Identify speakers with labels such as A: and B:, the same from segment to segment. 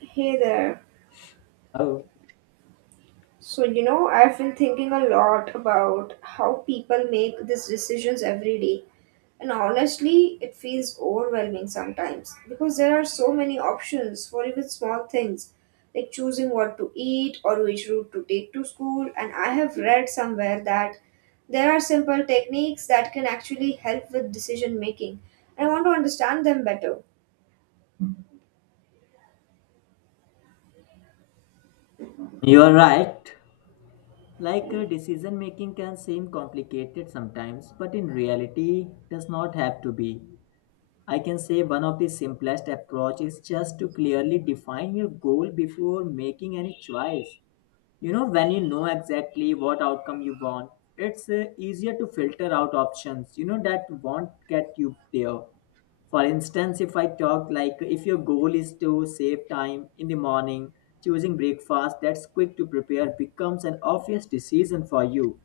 A: Hey there.
B: Oh,
A: So, you know, I've been thinking a lot about how people make these decisions every day. And honestly, it feels overwhelming sometimes because there are so many options for even small things like choosing what to eat or which route to take to school. And I have read somewhere that there are simple techniques that can actually help with decision making. I want to understand them better.
B: you're right. Decision making can seem complicated sometimes, but in reality, does not have to be. I can say one of the simplest approach is just to clearly define your goal before making any choice. You know, when you know exactly what outcome you want, it's easier to filter out options, you know, that won't get you there. For instance, if I talk like if your goal is to save time in the morning, choosing breakfast that's quick to prepare becomes an obvious decision for you.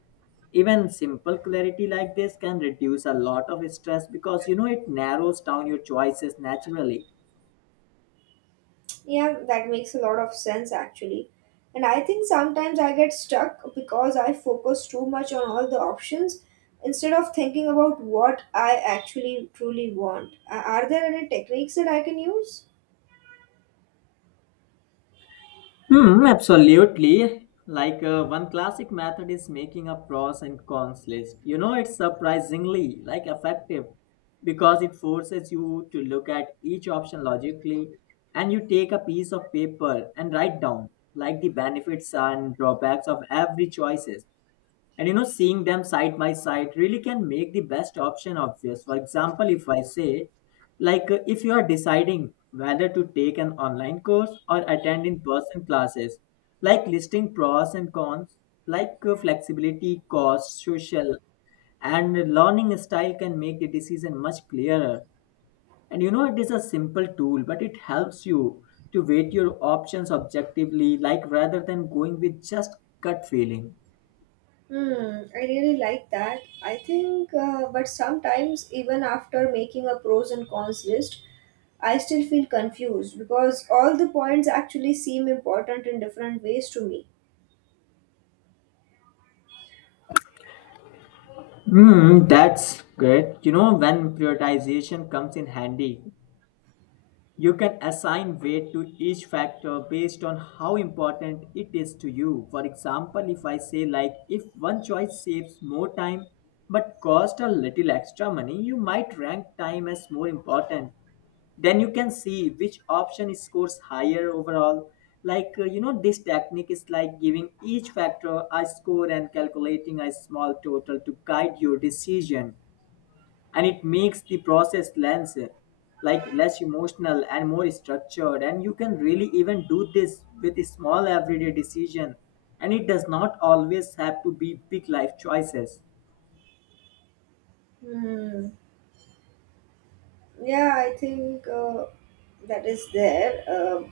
B: Even simple clarity like this can reduce a lot of stress because you know it narrows down your choices naturally.
A: Yeah, that makes a lot of sense actually. And I think sometimes I get stuck because I focus too much on all the options instead of thinking about what I actually truly want. Are there any techniques that I can use?
B: Hmm, absolutely. One classic method is making a pros and cons list. You know, it's surprisingly like effective because it forces you to look at each option logically, and you take a piece of paper and write down like the benefits and drawbacks of every choices. And you know, seeing them side by side really can make the best option obvious. For example, if I say, if you are deciding whether to take an online course or attend in person classes, like listing pros and cons, flexibility, cost, social, and learning style can make the decision much clearer. And you know, it is a simple tool, but it helps you to weight your options objectively, like rather than going with just gut feeling.
A: Hmm, I really like that. I think, but sometimes even after making a pros and cons list, I still feel confused because all the points actually seem important in different ways to me.
B: Hmm, that's great. You know, when prioritization comes in handy, you can assign weight to each factor based on how important it is to you. For example, if I say, like, if one choice saves more time but cost a little extra money, you might rank time as more important. Then you can see which option scores higher overall. You know, this technique is like giving each factor a score and calculating a small total to guide your decision, and it makes the process less emotional and more structured, and you can really even do this with a small everyday decision, and it does not always have to be big life choices.
A: Hmm. Yeah, I think that is there.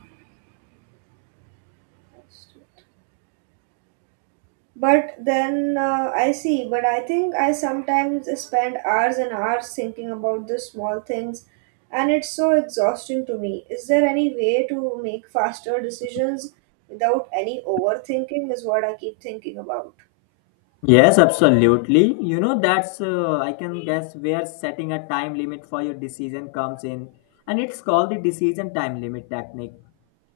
A: But then I see, but I think I sometimes spend hours and hours thinking about the small things, and it's so exhausting to me. Is there any way to make faster decisions without any overthinking? Is what I keep thinking about.
B: Yes, absolutely. You know, that's, I can guess, where setting a time limit for your decision comes in. And it's called the decision time limit technique.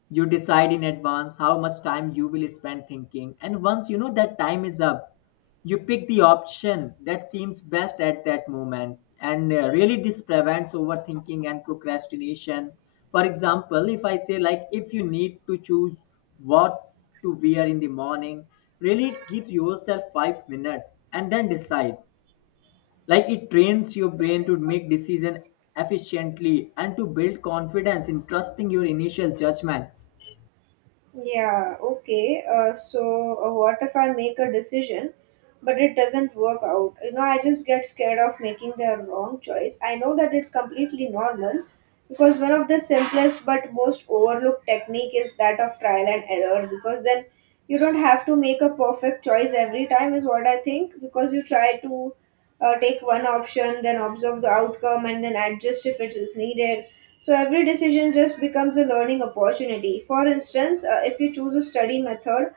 B: You decide in advance how much time you will spend thinking, and once you know that time is up, you pick the option that seems best at that moment. And Really this prevents overthinking and procrastination. For example, if I say like if you need to choose what to wear in the morning, really give yourself 5 minutes and then decide. Like it trains your brain to make decision efficiently and to build confidence in trusting your initial judgment.
A: Yeah, okay. So, what if I make a decision, but it doesn't work out? You know, I just get scared of making the wrong choice. I know that it's completely normal because one of the simplest but most overlooked technique is that of trial and error because then you don't have to make a perfect choice every time, is what I think, because you try to take one option, then observe the outcome, and then adjust if it is needed, so every decision just becomes a learning opportunity. For instance, if you choose a study method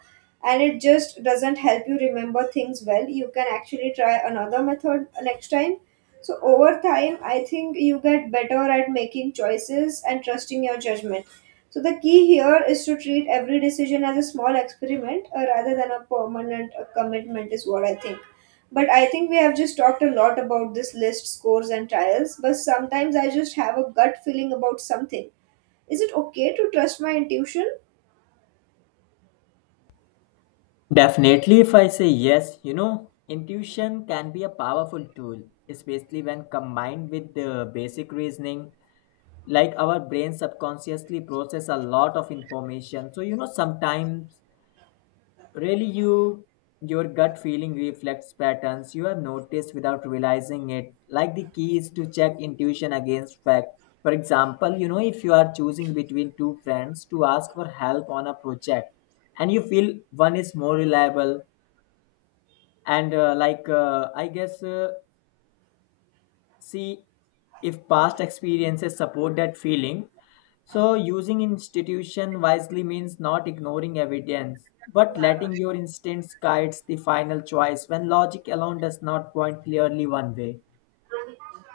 A: and it just doesn't help you remember things well, you can actually try another method next time. So over time, I think you get better at making choices and trusting your judgment. So the key here is to treat every decision as a small experiment, rather than a permanent commitment, is what I think. But I think we have just talked a lot about this list, scores, and trials, but sometimes I just have a gut feeling about something. Is it okay to trust my intuition?
B: Definitely, if I say yes, you know, intuition can be a powerful tool, especially when combined with the basic reasoning. Like our brain subconsciously process a lot of information. So, you know, sometimes really you your gut feeling reflects patterns you have noticed without realizing it. Like the key is to check intuition against fact. For example, you know, if you are choosing between two friends to ask for help on a project and you feel one is more reliable and like I guess see if past experiences support that feeling, so using institution wisely means not ignoring evidence but letting your instincts guides the final choice when logic alone does not point clearly one way.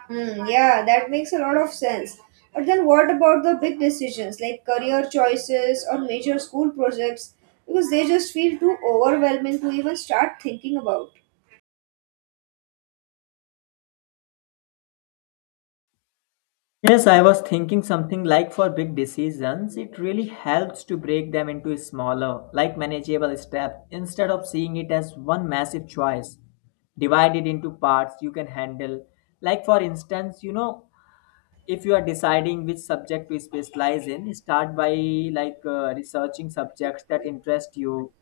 A: Hmm, yeah, that makes a lot of sense. But then what about the big decisions like career choices or major school projects? Because they just feel too overwhelming to even start thinking about.
B: Yes, I was thinking something like for big decisions, it really helps to break them into smaller, like manageable steps instead of seeing it as one massive choice. Divide it into parts you can handle. Like, for instance, you know, if you are deciding which subject to specialize in, start by researching subjects that interest you,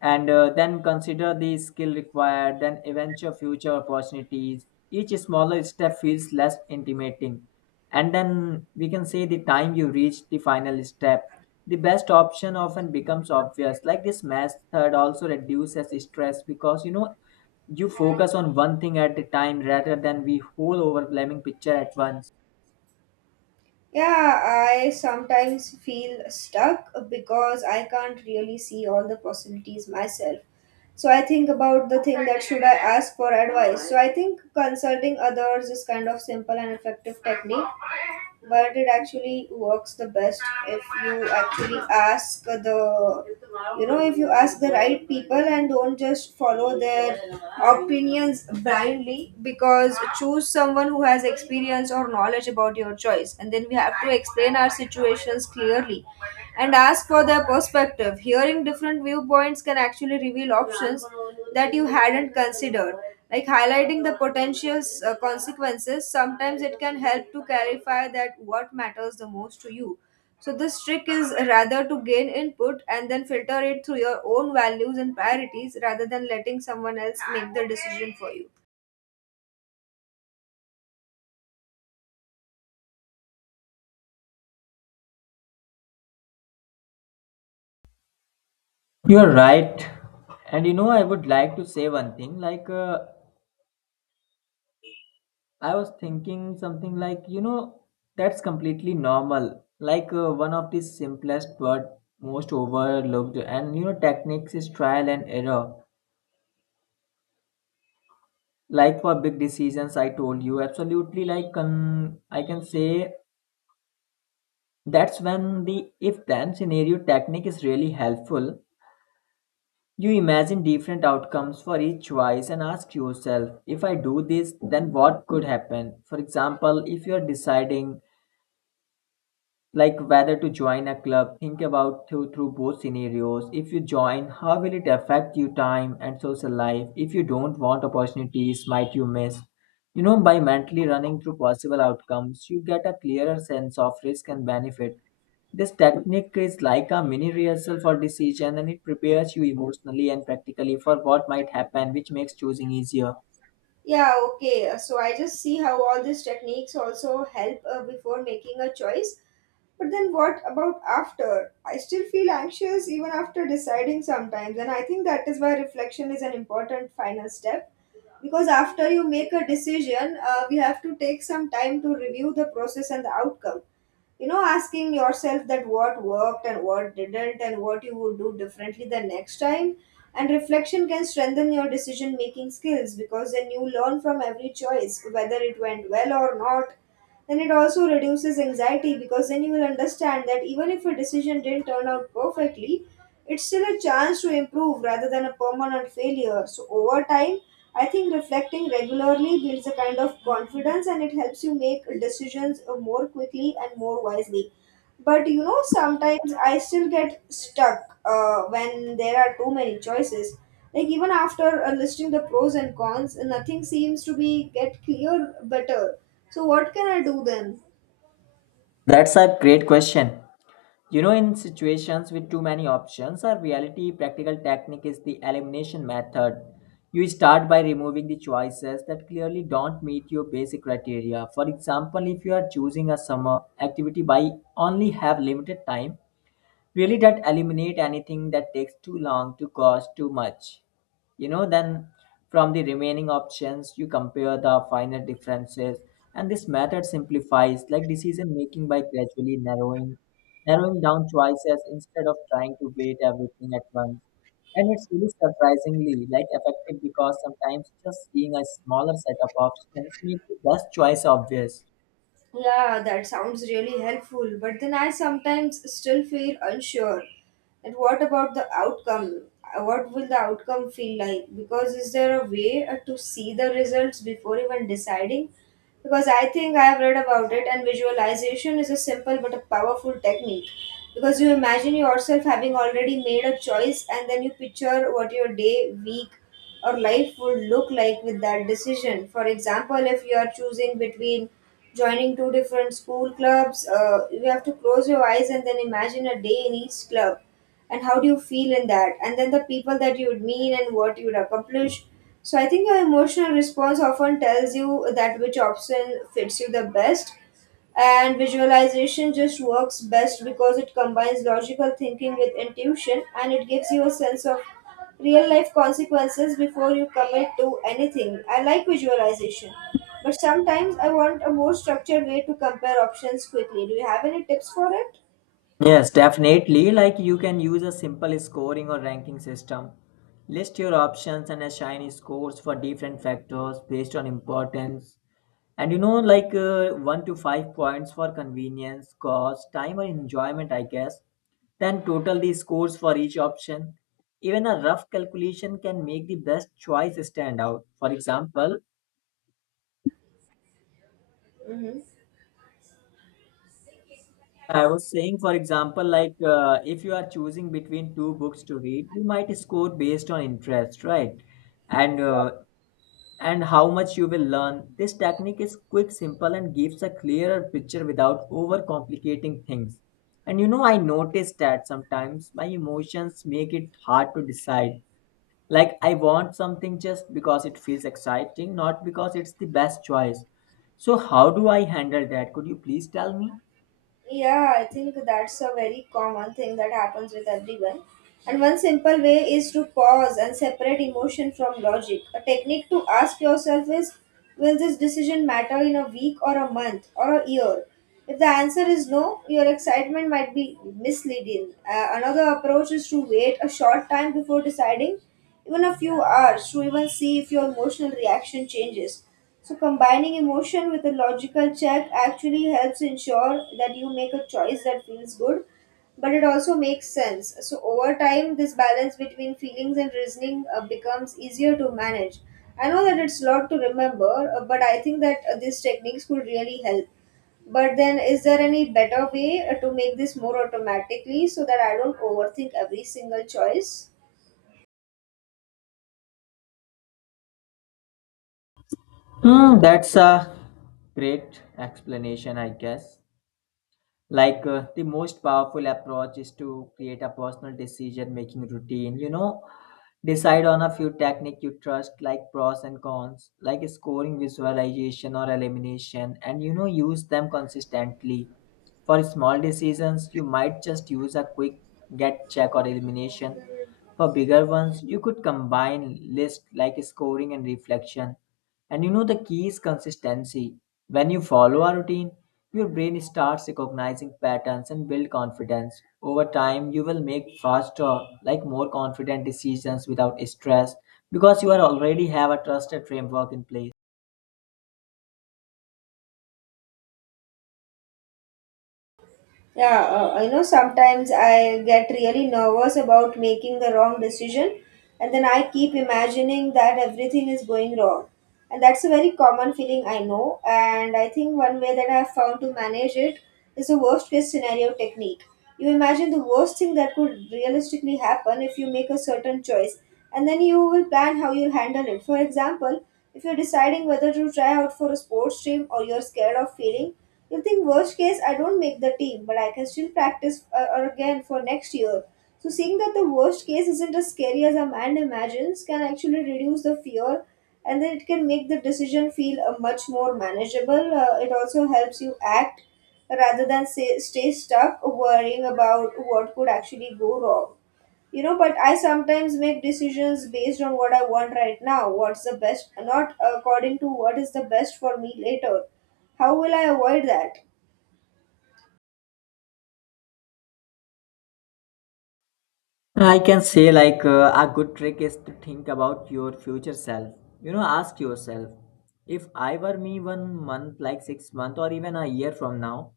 B: and then consider the skill required, then eventual future opportunities. Each smaller step feels less intimidating. And then we can say the time you reach the final step. The best option often becomes obvious. Like this method also reduces stress because you know you focus on one thing at a time rather than the whole overwhelming picture at once.
A: Yeah, I sometimes feel stuck because I can't really see all the possibilities myself. So I think about the thing that should I ask for advice. So I think consulting others is kind of simple and effective technique, but it actually works the best if you actually ask the, you know, if you ask the right people and don't just follow their opinions blindly, because choose someone who has experience or knowledge about your choice, and then we have to explain our situations clearly and ask for their perspective. Hearing different viewpoints can actually reveal options that you hadn't considered, like highlighting the potential consequences. Sometimes it can help to clarify that what matters the most to you. So this trick is rather to gain input and then filter it through your own values and priorities rather than letting someone else make the decision for you.
B: You're right. And you know, I would like to say one thing like, I was thinking something like, you know, that's completely normal. One of the simplest but most overlooked, and you know, techniques is trial and error. Like for big decisions, I told you absolutely. I can say that's when the if-then scenario technique is really helpful. You imagine different outcomes for each choice and ask yourself, if I do this, then what could happen? For example, if you are deciding like whether to join a club, think about through both scenarios. If you join, how will it affect your time and social life? If you don't, want opportunities might you miss? You know, by mentally running through possible outcomes you get a clearer sense of risk and benefit. This technique is like a mini rehearsal for decision, and it prepares you emotionally and practically for what might happen, which makes choosing easier.
A: Yeah, okay. So I just see how all these techniques also help, before making a choice, but then what about after? I still feel anxious even after deciding sometimes, and I think that is why reflection is an important final step, because after you make a decision, we have to take some time to review the process and the outcome. You know, asking yourself that what worked and what didn't and what you would do differently the next time. And reflection can strengthen your decision making skills because then you learn from every choice whether it went well or not. Then it also reduces anxiety because then you will understand that even if a decision didn't turn out perfectly, it's still a chance to improve rather than a permanent failure. So over time, I think reflecting regularly builds a kind of confidence, and it helps you make decisions, more quickly and more wisely. But you know, sometimes I still get stuck when there are too many choices. Like even after listing the pros and cons, nothing seems to be get clear better. So what can I do then?
B: That's a great question. You know, in situations with too many options, our reality practical technique is the elimination method. You start by removing the choices that clearly don't meet your basic criteria. For example, if you are choosing a summer activity by only have limited time, really that eliminate anything that takes too long to cost too much. You know, then from the remaining options you compare the finer differences, and this method simplifies like decision making by gradually narrowing down choices instead of trying to weight everything at once. And it's really surprisingly like effective because sometimes just seeing a smaller set of options make the best choice obvious.
A: Yeah, that sounds really helpful, but then I sometimes still feel unsure. And what about the outcome? What will the outcome feel like? Because is there a way to see the results before even deciding? Because I think I have read about it, and visualization is a simple but a powerful technique. Because you imagine yourself having already made a choice, and then you picture what your day, week, or life would look like with that decision. For example, if you are choosing between joining two different school clubs, you have to close your eyes and then imagine a day in each club and how do you feel in that, and then the people that you would meet and what you would accomplish. So I think your emotional response often tells you that which option fits you the best, and visualization just works best because it combines logical thinking with intuition, and it gives you a sense of real life consequences before you commit to anything. I like visualization, but sometimes I want a more structured way to compare options quickly. Do you have any tips for it?
B: Yes, definitely. Like you can use a simple scoring or ranking system. List your options and assign scores for different factors based on importance. And you know, 1 to 5 points for convenience, cost, time, or enjoyment, I guess. Then total the scores for each option. Even a rough calculation can make the best choice stand out. For example,
A: Hmm.
B: I was saying, for example, if you are choosing between two books to read, you might score based on interest, right? And uh, and how much you will learn. This technique is quick, simple, and gives a clearer picture without overcomplicating things. And you know, I noticed that sometimes my emotions make it hard to decide. Like I want something just because it feels exciting, not because it's the best choice. So how do I handle that? Could you please tell me?
A: Yeah, I think that's a very common thing that happens with everyone. And one simple way is to pause and separate emotion from logic. A technique to ask yourself is, will this decision matter in a week or a month or a year? If the answer is no, your excitement might be misleading. Another approach is to wait a short time before deciding, even a few hours, to even see if your emotional reaction changes. So, combining emotion with a logical check actually helps ensure that you make a choice that feels good, but it also makes sense. So, over time, this balance between feelings and reasoning becomes easier to manage. I know that it's a lot to remember, but I think that these techniques could really help. But then, is there any better way to make this more automatically so that I don't overthink every single choice?
B: Hmm, that's a great explanation, I guess. The most powerful approach is to create a personal decision making routine. You know, decide on a few technique you trust like pros and cons, like scoring, visualization, or elimination, and you know use them consistently. For small decisions you might just use a quick get check or elimination. For bigger ones you could combine list like scoring and reflection. And you know the key is consistency. When you follow a routine, your brain starts recognizing patterns and build confidence. Over time, you will make faster, like more confident decisions without stress, because you are already have a trusted framework in place.
A: Yeah, you know, sometimes I get really nervous about making the wrong decision, and then I keep imagining that everything is going wrong. And that's a very common feeling I know. And I think one way that I have found to manage it is the worst case scenario technique. You imagine the worst thing that could realistically happen if you make a certain choice, and then you will plan how you'll handle it. For example, if you're deciding whether to try out for a sports team or you're scared of failing, you'll think, worst case, I don't make the team, but I can still practice or again for next year. So, seeing that the worst case isn't as scary as a man imagines can actually reduce the fear, and then it can make the decision feel, much more manageable. It also helps you act rather than say, stay stuck worrying about what could actually go wrong. You know, but I sometimes make decisions based on what I want right now, what's the best, not according to what is the best for me later. How will I avoid that?
B: I can say a good trick is to think about your future self. You know, ask yourself, if I were me 1 month, like 6 months, or even a year from now,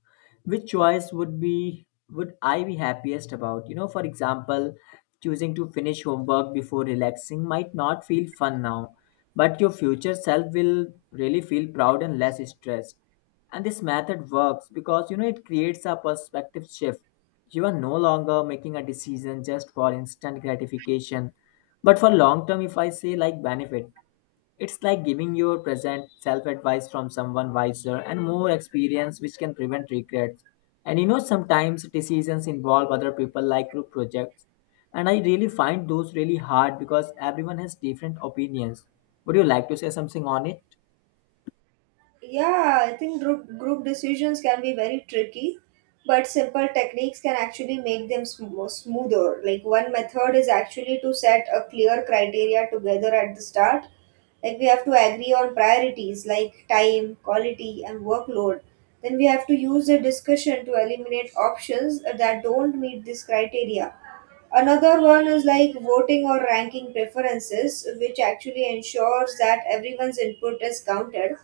B: which choice would I be happiest about? You know, for example, choosing to finish homework before relaxing might not feel fun now, but your future self will really feel proud and less stressed. And this method works because you know it creates a perspective shift. You are no longer making a decision just for instant gratification, but for long term, if I say like benefit. It's like giving your present self advice from someone wiser and more experienced, which can prevent regrets. And you know, sometimes decisions involve other people, like group projects. And I really find those really hard because everyone has different opinions. Would you like to say something on it?
A: Yeah, I think group decisions can be very tricky, but simple techniques can actually make them smoother. Like one method is actually to set a clear criteria together at the start. Like we have to agree on priorities like time, quality, and workload. Then we have to use the discussion to eliminate options that don't meet this criteria. Another one is like voting or ranking preferences, which actually ensures that everyone's input is counted.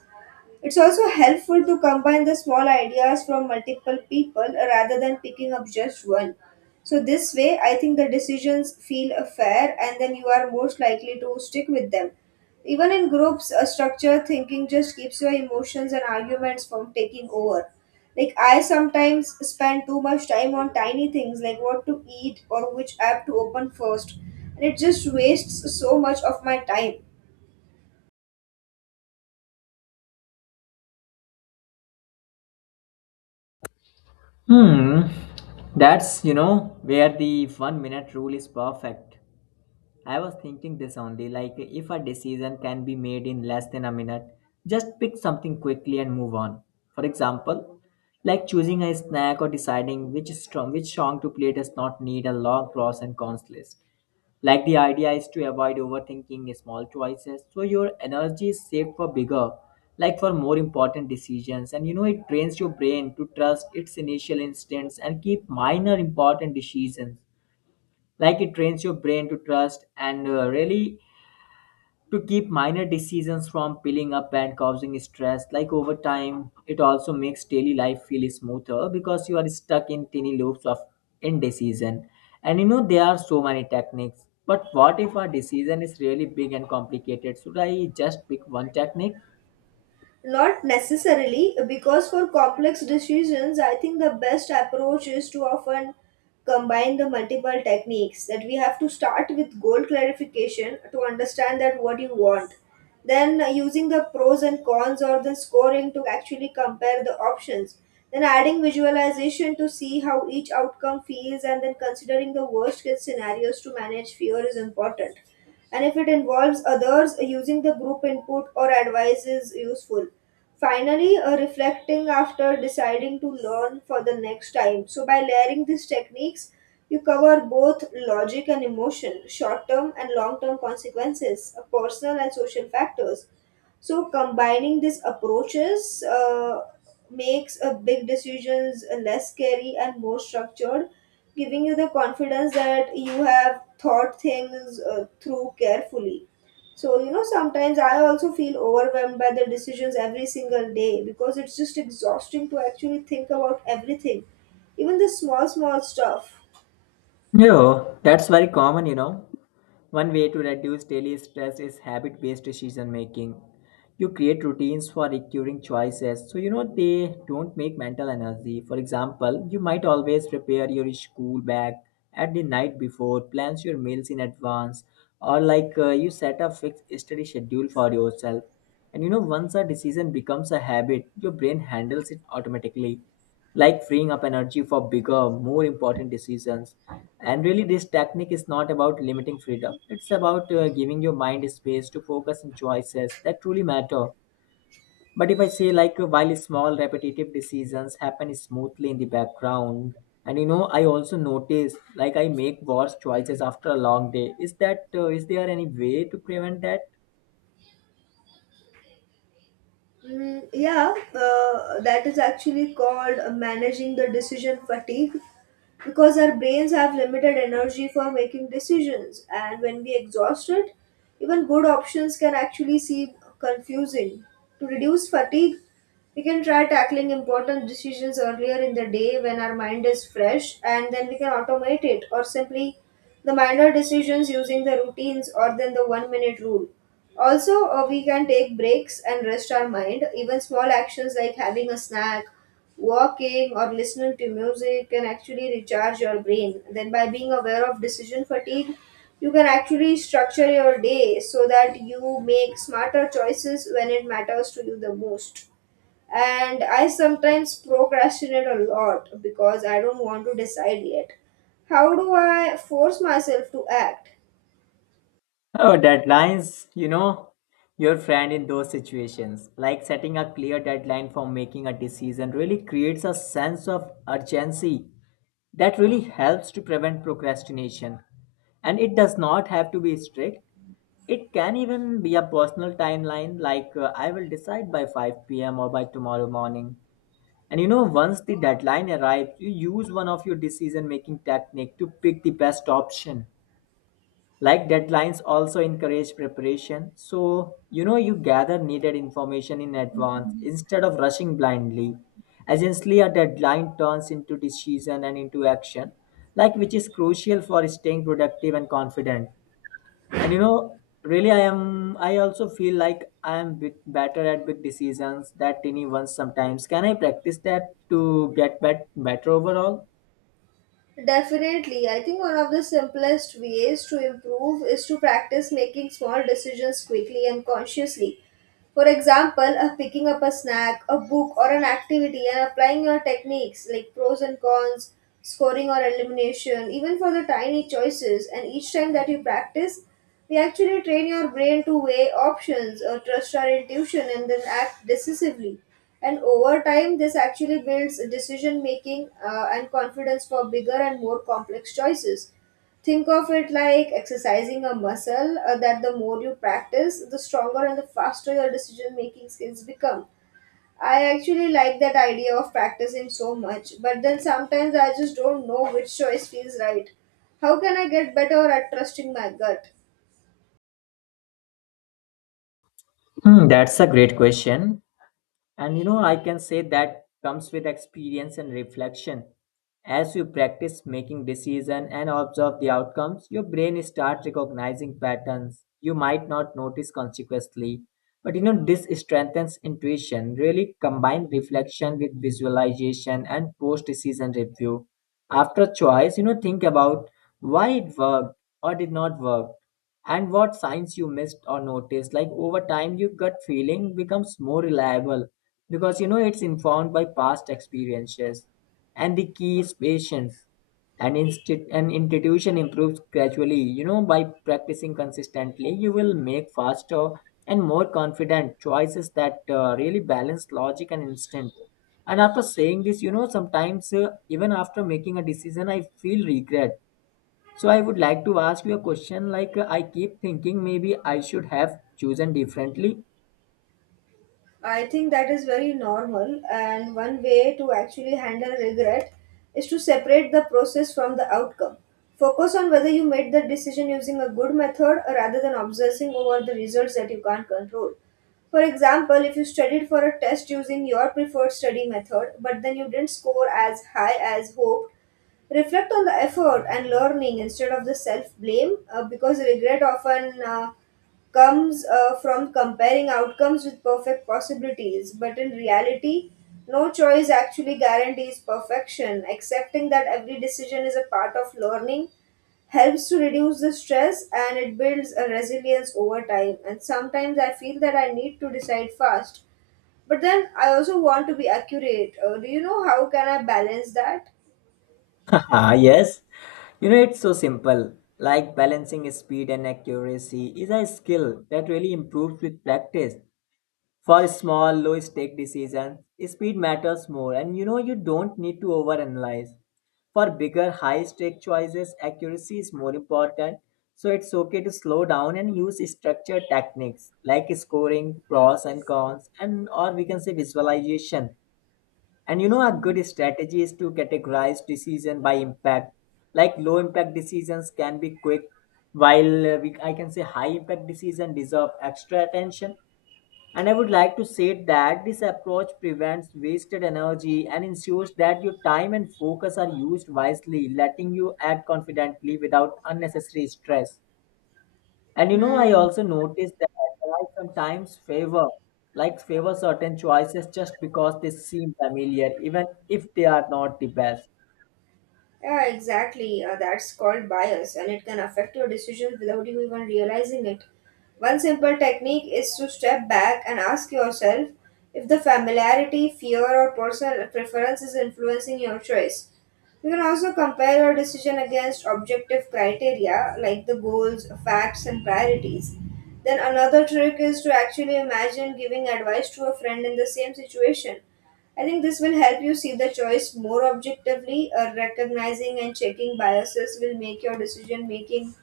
A: It's also helpful to combine the small ideas from multiple people rather than picking up just one. So, this way, I think the decisions feel fair and then you are most likely to stick with them. Even in groups, a structured thinking just keeps your emotions and arguments from taking over. Like, I sometimes spend too much time on tiny things like what to eat or which app to open first, and it just wastes so much of my time.
B: Hmm. That's, you know, where the 1 minute rule is perfect. I was thinking this only like if a decision can be made in less than a minute, just pick something quickly and move on. For example, like choosing a snack or deciding which song to play does not need a long pros and cons list. Like the idea is to avoid overthinking small choices, so your energy is saved for bigger, like for more important decisions. And you know it trains your brain to trust its initial instincts and keep minor important decisions, like it trains your brain to trust and really to keep minor decisions from piling up and causing stress. Like over time it also makes daily life feel smoother because you are stuck in tiny loops of indecision. And you know there are so many techniques, but what if our decision is really big and complicated? Should I just pick one technique?
A: Not necessarily, because for complex decisions, I think the best approach is to often combine the multiple techniques that we have to start with goal clarification to understand that what you want then using the pros and cons or the scoring to actually compare the options then adding visualization to see how each outcome feels and then considering the worst case scenarios to manage fear is important and if it involves others, using the group input or advice is useful. Finally, reflecting after deciding to learn for the next time. So, by layering these techniques, you cover both logic and emotion, short term and long term consequences, personal and social factors so combining these approaches makes a big decisions less scary and more structured giving you the confidence that you have thought things through carefully so sometimes I also feel overwhelmed by the decisions every single day because it's just exhausting to actually think about everything even the small small stuff.
B: Yeah, that's very common, you know. One way to reduce daily stress is habit based decision making. You create routines for recurring choices so you know they don't make mental energy. For example, you might always prepare your school bag at the night before, plans your meals in advance, or you set a fixed study schedule for yourself. And you know, once a decision becomes a habit, your brain handles it automatically, like freeing up energy for bigger, more important decisions. And really, this technique is not about limiting freedom, it's about giving your mind space to focus on choices that truly matter. But if I say, while small repetitive decisions happen smoothly in the background, and you know, I also notice like I make worse choices after a long day. Is that is there any way to prevent that?
A: Mm, yeah, that is actually called managing the decision fatigue because our brains have limited energy for making decisions, and when we exhaust it, even good options can actually seem confusing. To reduce fatigue, we can try tackling important decisions earlier in the day when our mind is fresh, and then we can automate it or simply the minor decisions using the routines or then the 1 minute rule. Also, we can take breaks and rest our mind. Even small actions like having a snack, walking, or listening to music can actually recharge your brain. Then, by being aware of decision fatigue, you can actually structure your day so that you make smarter choices when it matters to you the most. And I sometimes procrastinate a lot because I don't want to decide yet. How do I force myself to act?
B: Oh, deadlines, you know, your friend in those situations. Like setting a clear deadline for making a decision really creates a sense of urgency that really helps to prevent procrastination. And it does not have to be strict. It can even be a personal timeline, like I will decide by 5 p.m. or by tomorrow morning. And you know, once the deadline arrives, you use one of your decision making technique to pick the best option. Like deadlines also encourage preparation, so you know you gather needed information in advance instead of rushing blindly. Essentially, a deadline turns into decision and into action, like which is crucial for staying productive and confident. And you know, really, I am. I also feel like I am bit better at big decisions that tiny ones sometimes. Can I practice that to get better overall?
A: Definitely. I think one of the simplest ways to improve is to practice making small decisions quickly and consciously. For example, of picking up a snack, a book, or an activity and applying your techniques like pros and cons, scoring or elimination, even for the tiny choices. And each time that you practice, we actually train your brain to weigh options or trust our intuition and then act decisively. And over time, this actually builds decision making and confidence for bigger and more complex choices. Think of it like exercising a muscle that the more you practice, the stronger and the faster your decision making skills become. I actually like that idea of practicing so much, but then sometimes I just don't know which choice feels right. How can I get better at trusting my gut?
B: Hmm, that's a great question. And you know, I can say that comes with experience and reflection. As you practice making decisions and observe the outcomes, your brain starts recognizing patterns you might not notice consciously. But you know, this strengthens intuition. Really combine reflection with visualization and post decision review. After choice, you know, think about why it worked or did not work and what signs you missed or noticed. Like over time your gut feeling becomes more reliable because you know it's informed by past experiences. And the key is patience, and an institution improves gradually. You know, by practicing consistently you will make faster and more confident choices that really balance logic and instinct. And after saying this, you know, sometimes even after making a decision I feel regret, so I would like to ask you a question like I keep thinking maybe I should have chosen differently.
A: I think that is very normal, and one way to actually handle regret is to separate the process from the outcome. Focus on whether you made the decision using a good method rather than obsessing over the results that you can't control. For example, if you studied for a test using your preferred study method but then you didn't score as high as hoped, reflect on the effort and learning instead of the self blame because regret often comes from comparing outcomes with perfect possibilities but in reality no choice actually guarantees perfection accepting that every decision is a part of learning helps to reduce the stress and it builds a resilience over time and sometimes I feel that I need to decide fast but then I also want to be accurate do you know how can I balance that.
B: Ah yes. You know it's so simple. Like balancing speed and accuracy is a skill that really improves with practice. For small, low stake decisions, speed matters more, and you know you don't need to overanalyze. For bigger, high stake choices, accuracy is more important, so it's okay to slow down and use structured techniques like scoring, pros and cons, and or we can say visualization. And you know, a good strategy is to categorize decision by impact. Like low impact decisions can be quick, while I can say high impact decision deserve extra attention. And I would like to say that this approach prevents wasted energy and ensures that your time and focus are used wisely, letting you act confidently without unnecessary stress. And you know, I
A: Hmm.
B: also noticed that I sometimes favor, like favor certain choices just because they seem familiar, even if they are not the best.
A: Yeah, exactly. That's called bias, and it can affect your decisions without you even realizing it. One simple technique is to step back and ask yourself if the familiarity, fear, or personal preference is influencing your choice. You can also compare your decision against objective criteria like the goals, facts, and priorities. Then another trick is to actually imagine giving advice to a friend in the same situation. I think this will help you see the choice more objectively. Recognizing and checking biases will make your decision making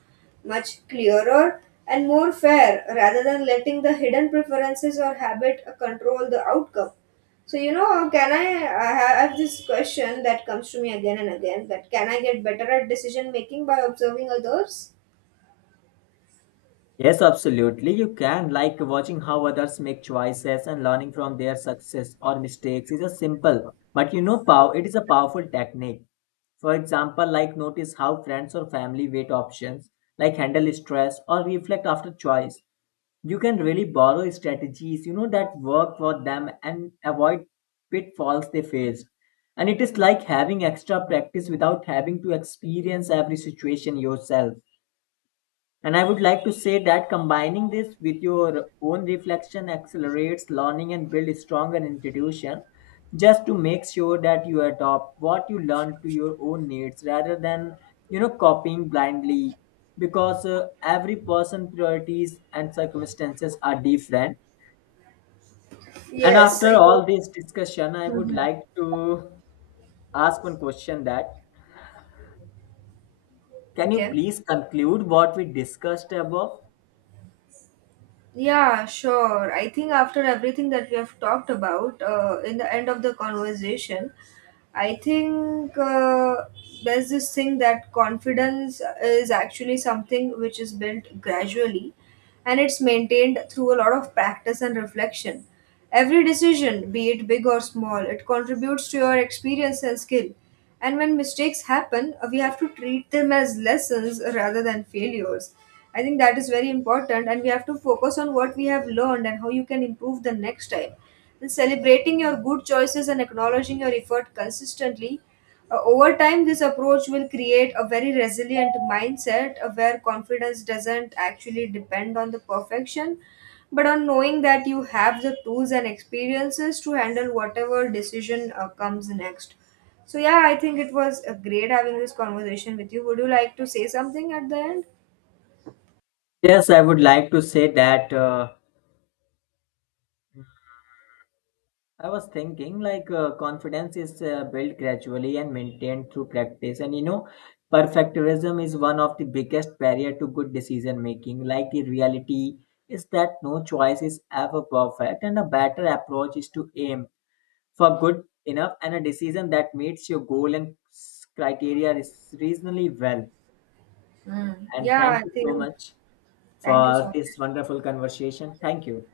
A: much clearer and more fair rather than letting the hidden preferences or habit control the outcome. So, can I have this question that comes to me again and again that can I get better at decision making by observing others?
B: Yes, absolutely. You can, like watching how others make choices and learning from their success or mistakes is a simple, but you know, pow it is a powerful technique. For example, like notice how friends or family weight options, like handle stress or reflect after choice. You can really borrow strategies, you know, that work for them and avoid pitfalls they faced. And it is like having extra practice without having to experience every situation yourself. And I would like to say that combining this with your own reflection accelerates learning and builds stronger institution, just to make sure that you adopt what you learn to your own needs rather than you know copying blindly, because every person priorities and circumstances are different. And
A: Yes.
B: after
A: I-
B: all this discussion I would
A: Mhm.
B: like to ask one question that can you
A: Okay.
B: please conclude what we discussed above?
A: Yeah, sure. I think after everything that we have talked about, in the end of the conversation, I think there's this thing that confidence is actually something which is built gradually and it's maintained through a lot of practice and reflection. Every decision, be it big or small, it contributes to your experience and skill. And when mistakes happen, we have to treat them as lessons rather than failures. I think that is very important, and we have to focus on what we have learned and how you can improve the next time. And celebrating your good choices and acknowledging your effort consistently. Uh, over time, this approach will create a very resilient mindset where confidence doesn't actually depend on the perfection, but on knowing that you have the tools and experiences to handle whatever decision comes next so yeah, I think it was great having this conversation with you. Would you like to say something at the end?
B: Yes, I would like to say that I was thinking like confidence is built gradually and maintained through practice. And you know, perfectionism is one of the biggest barrier to good decision making. Like the reality is that no choice is ever perfect, and a better approach is to aim for good enough, and a decision that meets your goal and criteria is reasonably well.
A: Mm.
B: And
A: Yeah, I
B: thank you so
A: think
B: much
A: thank you so
B: for this
A: much.
B: wonderful conversation. Thank you.